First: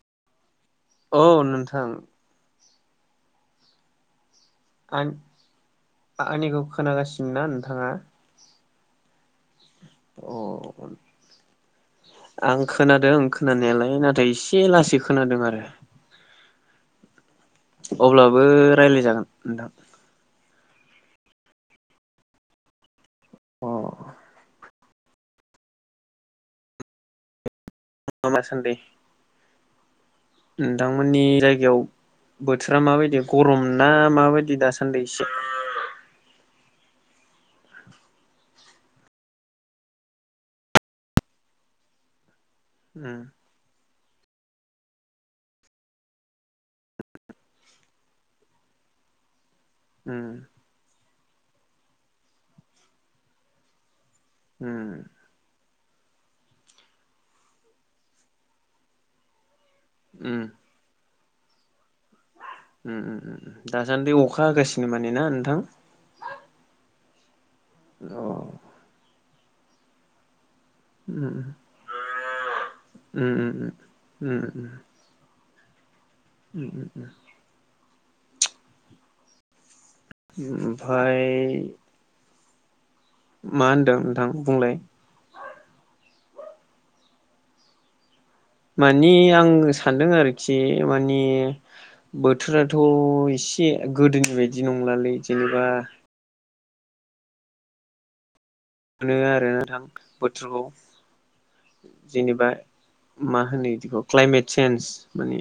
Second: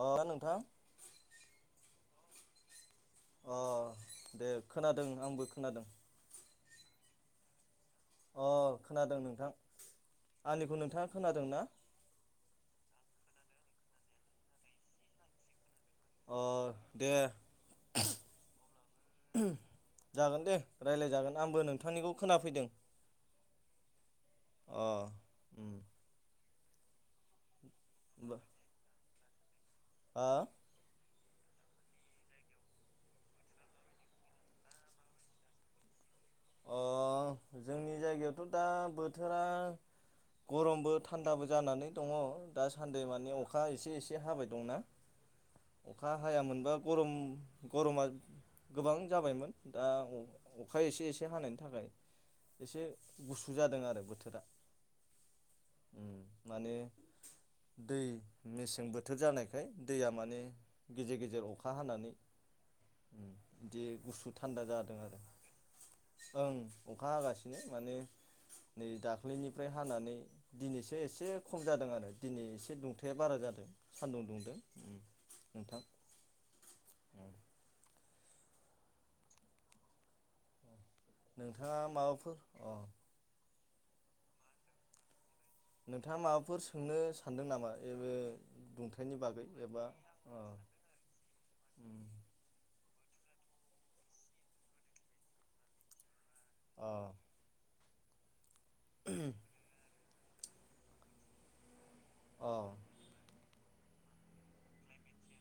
अ नोंथां औ नोंथां अ दे खोनादों आंबो खोनादों आं-आंनिखौ खोनागासिनो नों थाङा? अ खोनादों नों अ ना आं खोनादों खोनानायालाय नाथाय इसे लासै खोनादों आरो। अ दे अब्लाबो रायलाय जागोन नोंथां। जागोन दे रायलायजागोन, आंबो नोंथांनिखौ खोनाफैदों। अ अ उम [unintelligible] हा नोंथांमोननि जायगायाव बोथोरा माबायदि गरम ना माबायदि दासान्दै एसे? अ जोंनि जायगायावथ' दा बोथोरा गरमबो थान्दाबो जानानै दङ। दा सान्दै उम मानि अखा एसे एसे हाबाय दंना अखा हाया मोनबा गरम गरमा गोबां जाबायमोन। दा उम अ-अखा एसे ए से हानायनि थाखाय एसे गुसु जादों आरो बोथो‌ उम उम माने दै मेसें बोथोर जानाय दैया माने गेजेर गेजे जेर अखा हानानै उम उम उम बिदि दासान्दि गुसु अखा थान्दा होगासिनो जादों माने आरो ना नोंथां। ओं अखा हागासिनो बिनो माने अ नै दा फुंनिफ्राय हानानै दिनैसो एसे उम खम जादों आरो दिनै एसे दुंथाया बारा उम उम जादों सानदुं उम दुंदों नोंथां उम उम उम उम नोंथाङा माबाफोर अ मा होनदों नोंथां बुंलाय नोंथाङा माबाफोर सोंनो सानदों नामा बेबो माने आं सानदों आरोखि माने बोथोराथ' थ' एसे गोदोनि बायदि नंलालै जेनेबा अह मोनो आरो नोंथां बोथोरखौ जेनेबा अ मा होनो बिखौ क्लाइमेट चेन्ज मानि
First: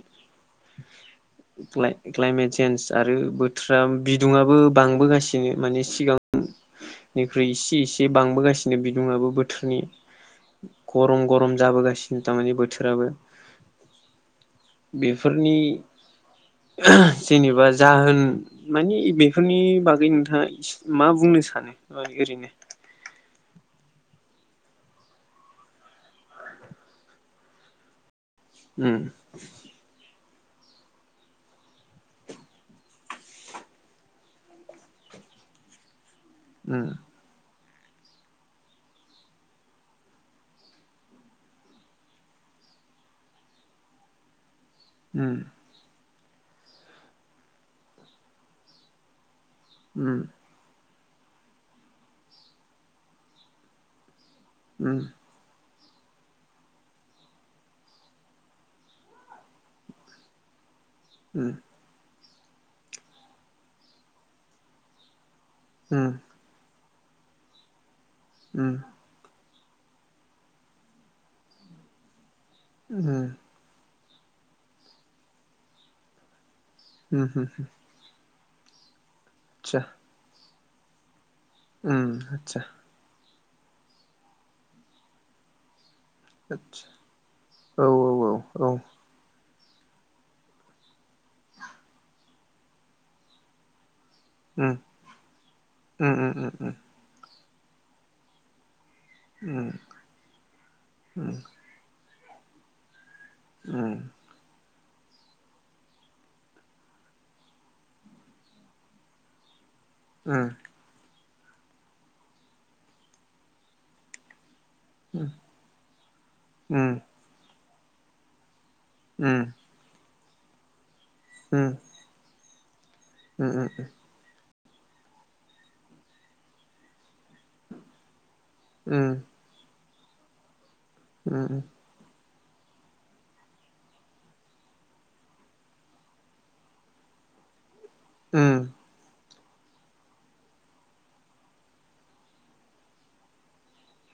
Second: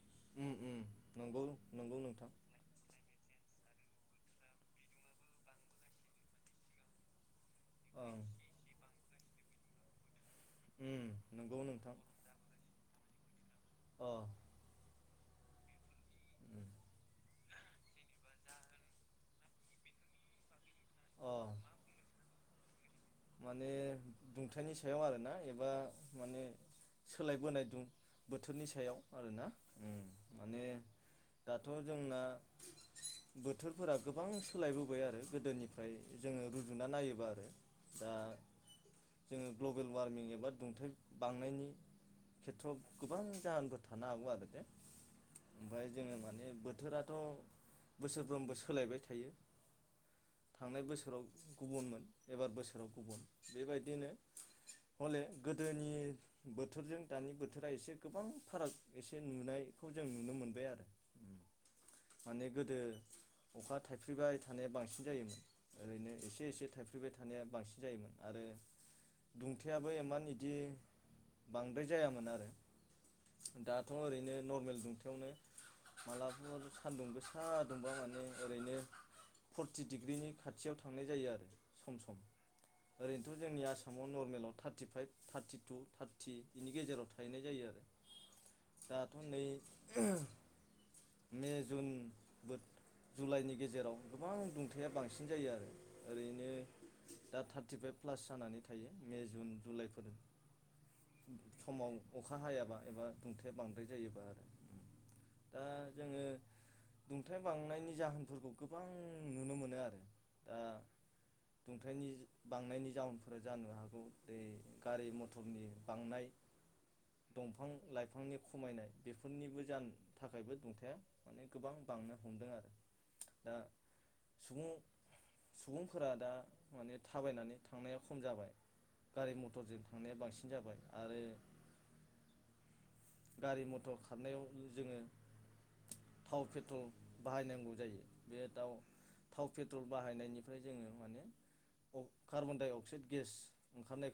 नंगौ नंगौ नोंथां क्लाइमेट चेन्ज आरो बोथ बाथ्रा बिदुङाबो बांबोगासिनो माने सिगांनिख्रुइ इसे इसे एसे ओं बांबोगासिनो बिदुङाबो बोथोरनि उम गरम गरम नंगौ जाबोगासिनो दा मानि बोथोराबो अह बेफोरनि जेनेबा जाहोन मानि बेफोरनि बागै नोंथाङा मा अ बुंनो सानो ओरैनो। माने दुंथाइनि सायाव आरोना एबा माने सोलायबोनाय दुं बोथोरनि उम सायाव आरोना उम। माने दाथ' जोंना बोथोरफोरा गोबां सोलायबोबाय आरो गोदोनिफ्राय। जोङो रुजुना आतसा नायोबा आरो दा जोङो ग्ल'बेल वार्मिं एबा दुंथाय बांनायनि खेथ्रआव गोबां जाहोनबो थानो हागौ आरो उम ओमफ्राय जोङो माने बोथोराथ' बोसोरफ्रोमबो सोलायबाय थायो। उम थांनाय बोसोराव गुबुनमोन एबार बोसोर बेबायदिनो हले। गोदोनि बोथोरजों दानि बोथोरा एसे गोबां फाराग एसे नुनायखौ जों नुनो मोनबाय आरो। ओम। माने गोदो अखा थाइफ्लैबाय थानाया बांसिन जायोमोन। ओरैनो एसे एसे। थाइफ्रिबाय थानाया। बांसिन जायोमोन। ओम। दुंथायेाबो इमान इदि बांद्राय जायामोन आरो। ओम। दाथ' ओरैनो नरमेल दुंथायावनो मालाबा। सान्दुं गोसा दुंबा माने। ओरैनो फर्टि डिग्रिनि। खाथियाव थांनाय जायो आरो। उम आतसा। बे थ जोंनि आसामाव नरमेलाव थार्टिफाइभ थार्टि टु फरथि बिनि आतसा गेजेराव थाहैनाय जायो औ आरो औ दाथ नै। मे जुन जुलाइनि गेजेराव गोबां दुंथाया बांसिन जायो आरो ओरैनो। दा थार्टिफाइभ प्लास जानानै थायो। मे जुन जुलाइफोरजों समाव। अखा हायाबा एबा। दुंथाया बांद्राय जायोबा आरो। दा जोङो दुंथाय बांनायनि जाहोनफोरखौ गोबां नुनो मोनो आरो। ओम। दा दुंथायनि बांनायनि जाउनफोरा जानो हागौ दै गारि मथरनि बांनाय दं बिफां लाइफांनि खमायनाय बेफोरनिबो जा थाखायबो दंथाइ आ। माने गोबां बांनो हमदों आरो। ओम दा ओम। सुबुं सुबुंफोरा दा। माने थाबायनानै थांनाया खम जाबाय। गारि मटर जों [inaudible] थांनाया बांसिन जाबाय। [inaudible] उम गारि मथर खारनायाव जोङो थाव पेट्रल बाहायनांगौ जायो। [inaudible] बे दाउ थाव पेट्रल बाहायनायनिफ्राय जोङो माने कार्बनडाइ अक्साइड गेस ओंखारनाय- [inaudible]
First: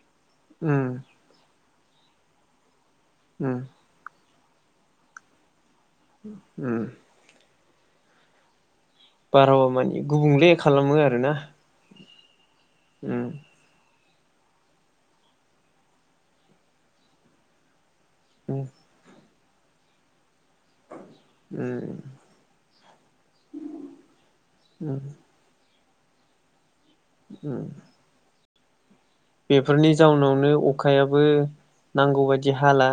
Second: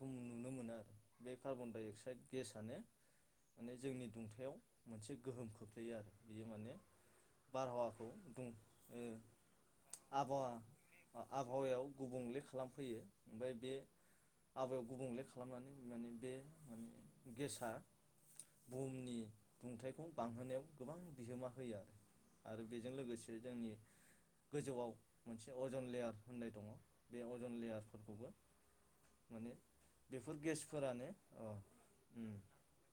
उम डाइ अक्साइड गेसानो माने जोंनि दुं- मोनसे गोहोम खो [inaudible] लै आरो बियो माने बारहावाखौ गुदुं बारहावा मानि गुबुंले खालामो आरोना गुबुंलेखा- लामफैयो उम ओमफ्राय बे आबहावायाव गुबुंले खालामनानै माने बे माने गेसआ उम [inaudible] बुहुमनि दुंथायाइखौ बांहोनायाव गोबां बिहोमा होयो आरो आरो बेजों लोगोसे जोंनि गोजौआव उम मोनसे अ- अजन लेयार होननाय दङ। बे अजन उम लेयारफोरखौबो माने बेफोरनि बेफोर जाउनावनो गेसफोरानो अखायाबो अ उम नांगौबायदि हाला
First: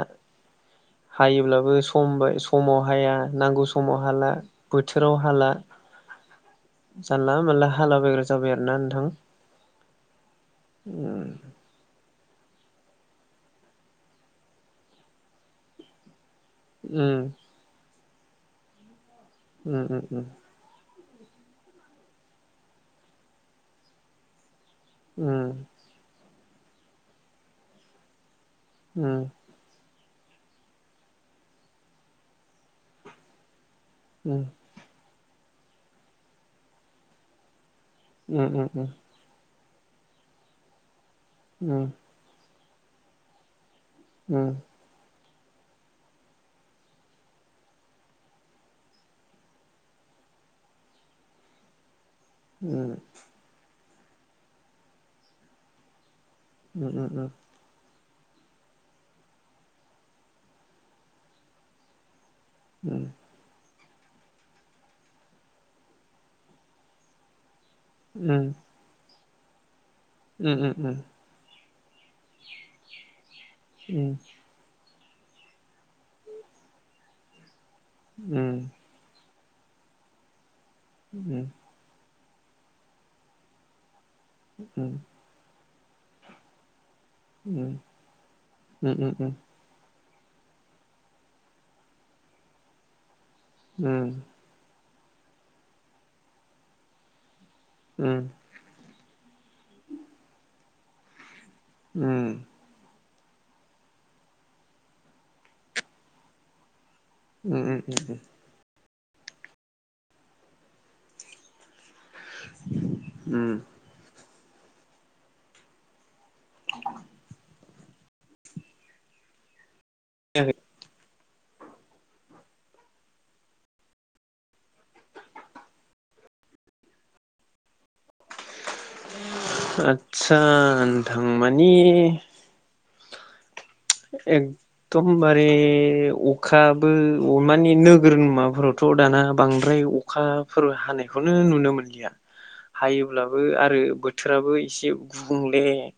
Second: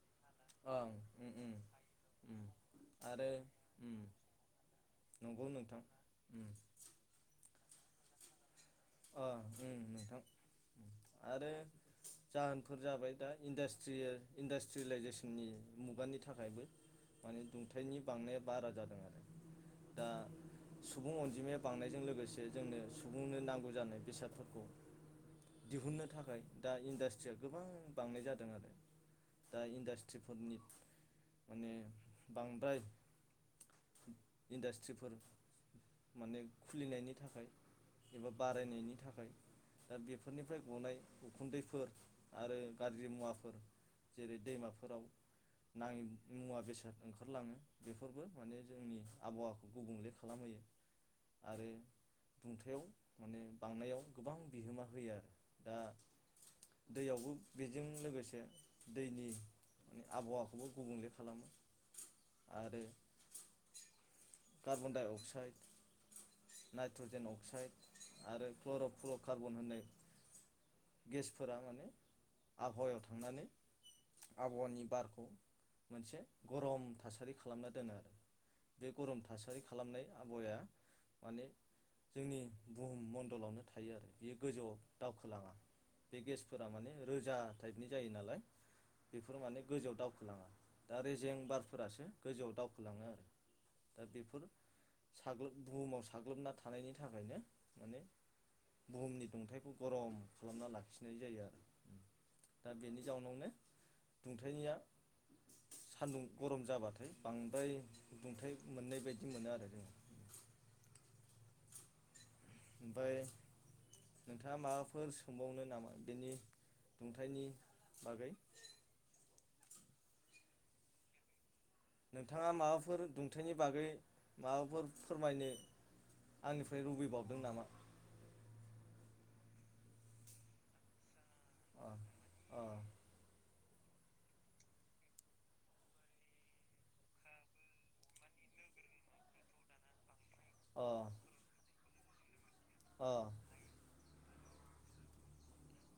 ओं उम उम हायोब्लाबो सम बाइ उम समाव हाया आरो नांगौ उम समाव हाला बोथोराव नंगौ हाला नोंथां उम जानला मानला हाला बाइग्रा जाबाय आरो ना नोंथां ओ उम नोंथां आरो [inaudible] जाहोनफोर जाबाय दा इन्डास्ट्रियेल-इन्डास्ट्रियेलाइजेसननि मुगानि था- थाखायबो माने दुंथाइनि [inaudible] बांनाया बारा जादों आरो उम उम दा उम सुबुं अनजिमाया बांनायजों लोगोसे जोंनो सुबुंनो नांगौ जानाय बेसादफोरखौ उम दिहुननो थाखाय दा इन्डास्ट्रिया गोबां बांनाय जा दों आरो। उम दा इन्डास ट्रिफोरनि माने बांद्राय उम इन्डास्ट्रिफोर माने खुलिनायनि थाखाय उम उम बारायनायनि थाखाय दा बेफोरनिफ्राय गनाय उखुन्दैफोर आरो गाज्रि मुवाफोर जेरै दैमाफोराव नाङै मुवा बेसाद ओंखारलाङो बेफोरबो माने जोंनि आबहावाखौ गुबुंले खालामहोयो। आरो दुंथायाव उम। माने बांनायाव गोबां बिहोमा होयो आरो। दा दैयावबो बेजों लोगो लोगोसे दैनि आबहावाखौबो गुबुंले खालामो। उम। कार्बनडाइ अक्साइड, नाइट्रजेन अक्साइड आरो क्लर' कार्बन होननाय उम गेसफोरा माने आबहावायाव थांनानै आबहावानि बार खौ मोनसे गरम थासारि खालामना दो उम। गरम थासारि खालामनाय आबहावाया उम। माने जोंनि बुहुम मण्डलावनो थायो। बियो गोजौआव दावखोलाङा। बिगेसपुरा माने रोजा टाइपनि जायो नालाय बेफोर माने गोजौ दाव दा रेजें बारफोरासो गोजौआव दावखोलाङो आरो। दा बेफोर साग्लोब बुहुमाव साग्लोबना थानायनि थाखायनो माने बुहुमनि दुंथाइखौ गरम खालामना ला खिनाय जायो आरो उम। दा बेनि जाउनावनो दुंथायनिया सान्दुं गरम जाबाथ उम उम उम-उम मोननाय बायदि मोनो आरो जोङो ओमफाय उम नोंथाङा माबाफोर सोंबावनो नामा बेनि दुंथाइनि बागै खोनायाखै नोंथाङा माबाफोर दुंथाइनि बागै माबाफोर फोरमायनो आंनिफ्राय लुबैबावदों नामा आतसा नोंथां मानि अ अ एकदमबारे अखाबो अ माने नोगोर माबाफोरावथ' दाना बांद्राय अ खाफोर अ हानायखौनो नुनो मोनलिया अ हायोब्लाबो आरो बोथ बोथोराबो एसे गु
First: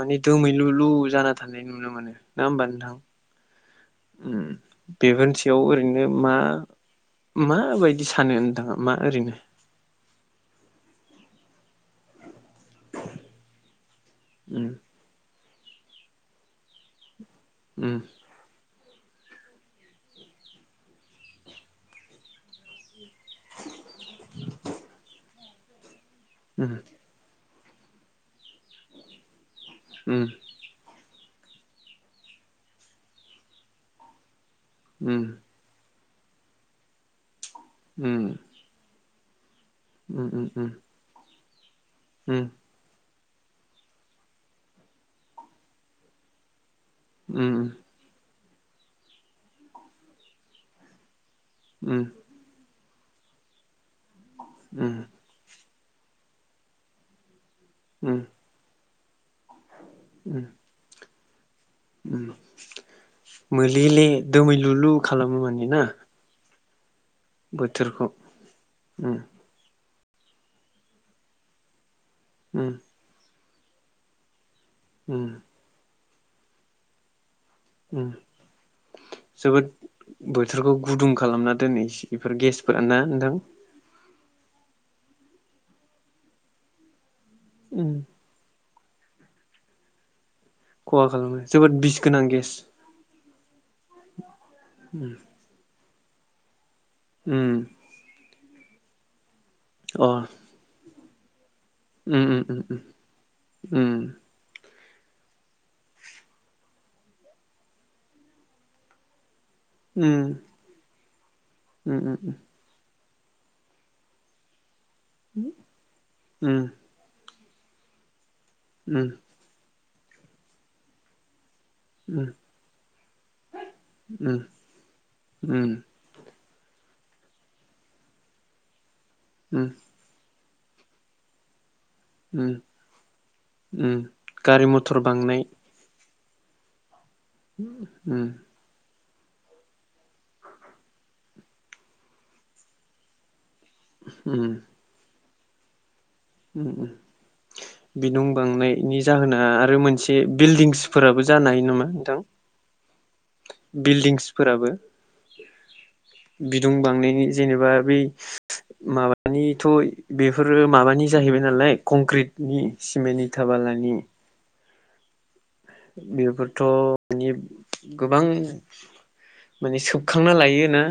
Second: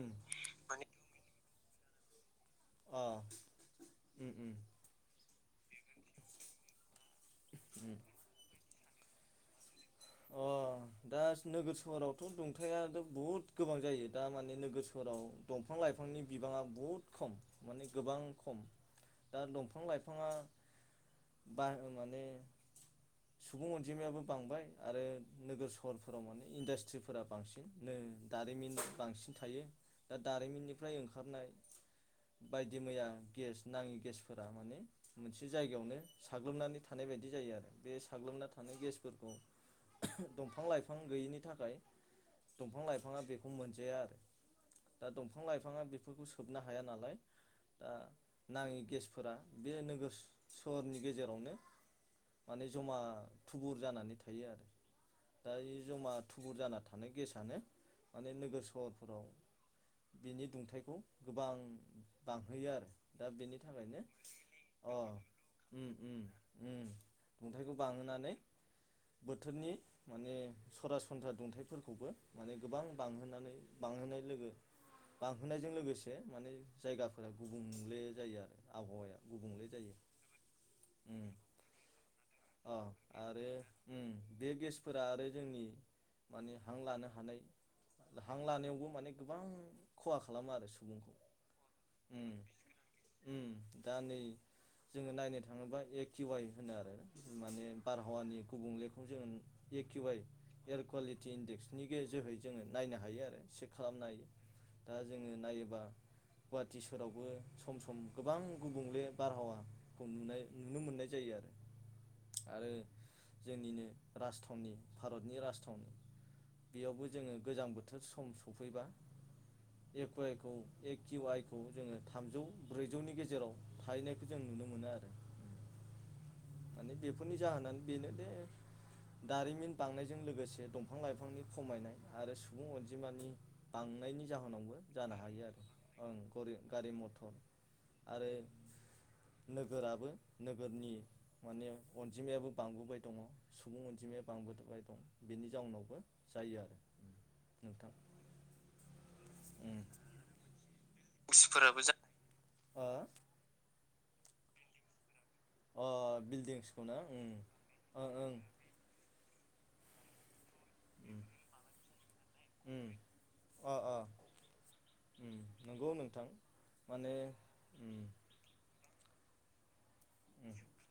[unintelligible] माने दोमैलुलु जाना साननाय नुनो मोनो नङा होनबा नोंथां अ उम बेफोरनोस इयाव ओरैनो मा उम माबायदि सानो न नोंथाङा मा ओरैनो अह दा नोगोर सोहोरावथ' दं थाया थ' बुहुद गोबां जायो दा माने उम नोगोर सहराव दंफां लाइफांनि बिबाङा बहुद खम माने उम गोबां खम दा दंफां लाइफाङा बार माने सुबुं अनजिमायाबो बांबाय आरो नोगोर स हरफोराव माने इन्डासट्रिफोरा बांसिन नो दारिमिन बांसिन थायो दा उम उम दारिमिननिफ्राय ओंख खारनाय बायदि मैया गेस नाङि गेसफ फोरा माने मोनसे जायगायावनो साग्लोबनानै थानाय बायदि जायो आरो बे उम साग्लोबना थानाय गेस [inaudible] उम दंफां लाइफां गैयिनि नि थाखाय दंफां लाय नोंथाङा बेखौ मोनजाया आरो दा दंफां लाइफाङा बेफोरखौ सोबनो हायो हाया नालाय उम दा नाङि गेसफोरा बे नोगोर सहरनि गेजेराव ओम जमा थुबुर जानानै आरो दायो जमा थुबुर जाना थानायानो गेसनो उम माने नोगोर सहर फोराव उम बिनि दुंथायाइखौ गोबां बांहोयो आरो दा बेनि थाखायनो मोलेले दोमै लुलु अ खालामो माने ना उम उम उम बोथोरखौ ओम नि माने सरासनस्रा दुंथाइफोरखौबो माने उम गोबां बांहोनानै बांहोनाय लोगो उम बांहोननायजों लोगोसे माने जायगाफोरा गुबुंले जायो आरो आबहावाया गुबुंले जोबोद जायो बोथोरखौ गुदुं उम खालामना दोनहैसै बेफोर अ गेसफोर ना नोंथां आरो उम बे गेसफोरा आरो जोंनि माने हां लानो हानाय उम हां लानायावबो माने गोबां खहा खालामो आरो खहा सुबुंखौ खालामो जोबोद बिस गोनां ओम गेस ओम दा नै जोङो नायनो थाङोब्ला एक किवाइ होनो आरो उम माने बार हावानि गुबुंलेखौ जों अ एखिवाय एर कवालिटि [unintelligible] उम बिनिजोहै उम जोङो नायनो हायो आरो सेक उम खालामनो हायो दा जोङो नायोबा गुवाहाटि सोहरावबो सम सम गोबां गुबुंले बारहावा उम खौ नुनाय नुनो मोननाय जायो आरो उम उम उम आरो जोंनिनो राजथावनि भारतनि राजथावनि बेयावबो जोङो गोजां बोथोर सम स उम [unintelligible] जोङो थामजौ ब्रैजौनि गेजेराव थाहैनायखौ जों नुनो मोनो आरो उम माने बेफोरनि जाहोनानो बेनो दे उम दारिमिन बांनायजों लोगोसे ए दंफां लाइफांनि खमायनाय आरो उम सुबुं अनजिमानि उम बांनायनि गारि जाहोनावबो मथर जानो बांनाय हायो आरो ओं गरि गारि मथर उम आरो नोगोराबो नोगोरनि माने अनजिमायाबो बांबोबाय दङ सुबुं अनजिमाया उम बांबोबाय दं बेनि जाउनावबो जायो आरो उम नोंथां बिदुं बांनायनि जाहोना आरो उम मोनसे बिल्डिंस फोराबो जानो हायो नामा नोंथां हो बिल्डिंसफोराबो अ बिदुं बिल्डिंसखौना बांनायनि उम जेनेबा बै ओं ओं माबानि थ' बे बेफोरो माबानि जाहैबाय नालाय कंक्रिटनि उम सिमेन्टनि इथा अ अ बालानि उम नंगौ नोंथां बेफोरथ' माने नि उम गोबां माने सोब बखांना उम लायोना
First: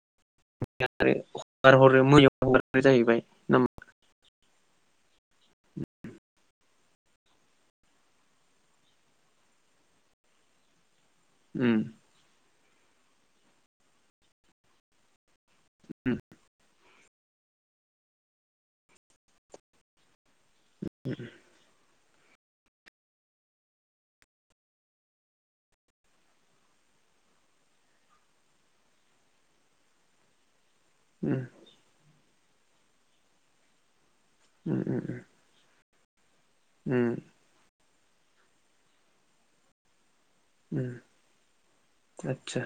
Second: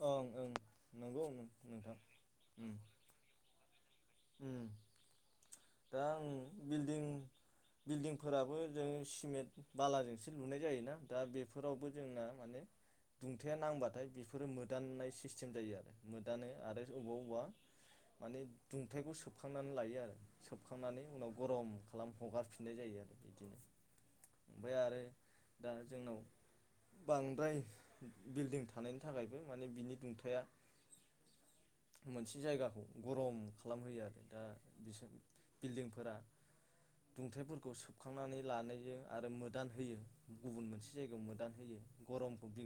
ओं ओं आरो नंगौ हगार नोंथां हरो मैयाव उम हगारो जाहैबाय नामा [inaudible] [inaudible] [inaudible] उम [inaudible] [inaudible] [inaudible] [inaudible] [inaudible] [inaudible] उ मोनसे जायगाखौ गरम [inaudible] [inaudible] [inaudible] [inaudible] उम उम उम खुंखांनानै लानायजों आरो मोदान होयो उम आदसा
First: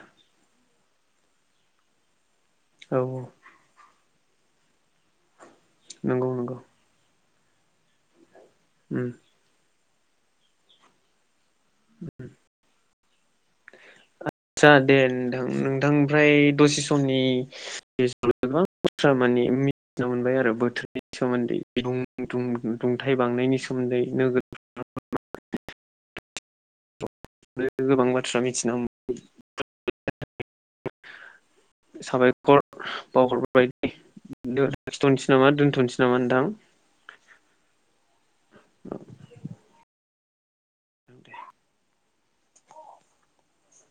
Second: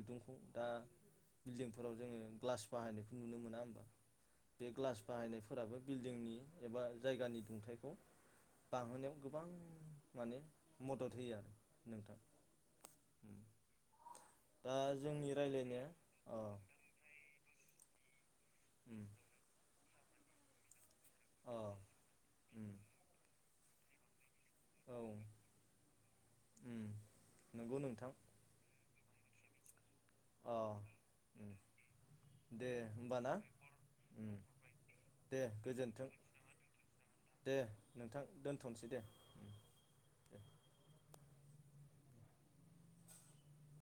[inaudible] [inaudible] ग्लास औ बाहायनायखौ नुनो मोना होमबा बे ग्लास बाहायनायफोराबो [inaudible] [inaudible] नंगौ नंगौ उम बांहोनायाव गोबां [inaudible] आतसा दा दे जोंनि नोंथां रायलायनाया नोंथांनिफ्राय अ दसे समनि [unintelligible] उम नुनो मोनबाय आरो बोथोर नि सोमोन्दै अ दुं दुं उम दुंथाय बांनायनि सोमोन्दै सोमोन्दै नोगोर [inaudible] [inaudible] नंगौ आरो गोबां नोंथां बाथ्रा मिथिना ह [unintelligible] अ उम [unintelligible] साबायखर दे होमबा ना बावहरबाय उम दोनथ'नोसै दे नामा दोनथ'नोसै गोजोन्थों नामा नोंथां दे नोंथां दोनथ'नोसै दे उम दे। [inaudible]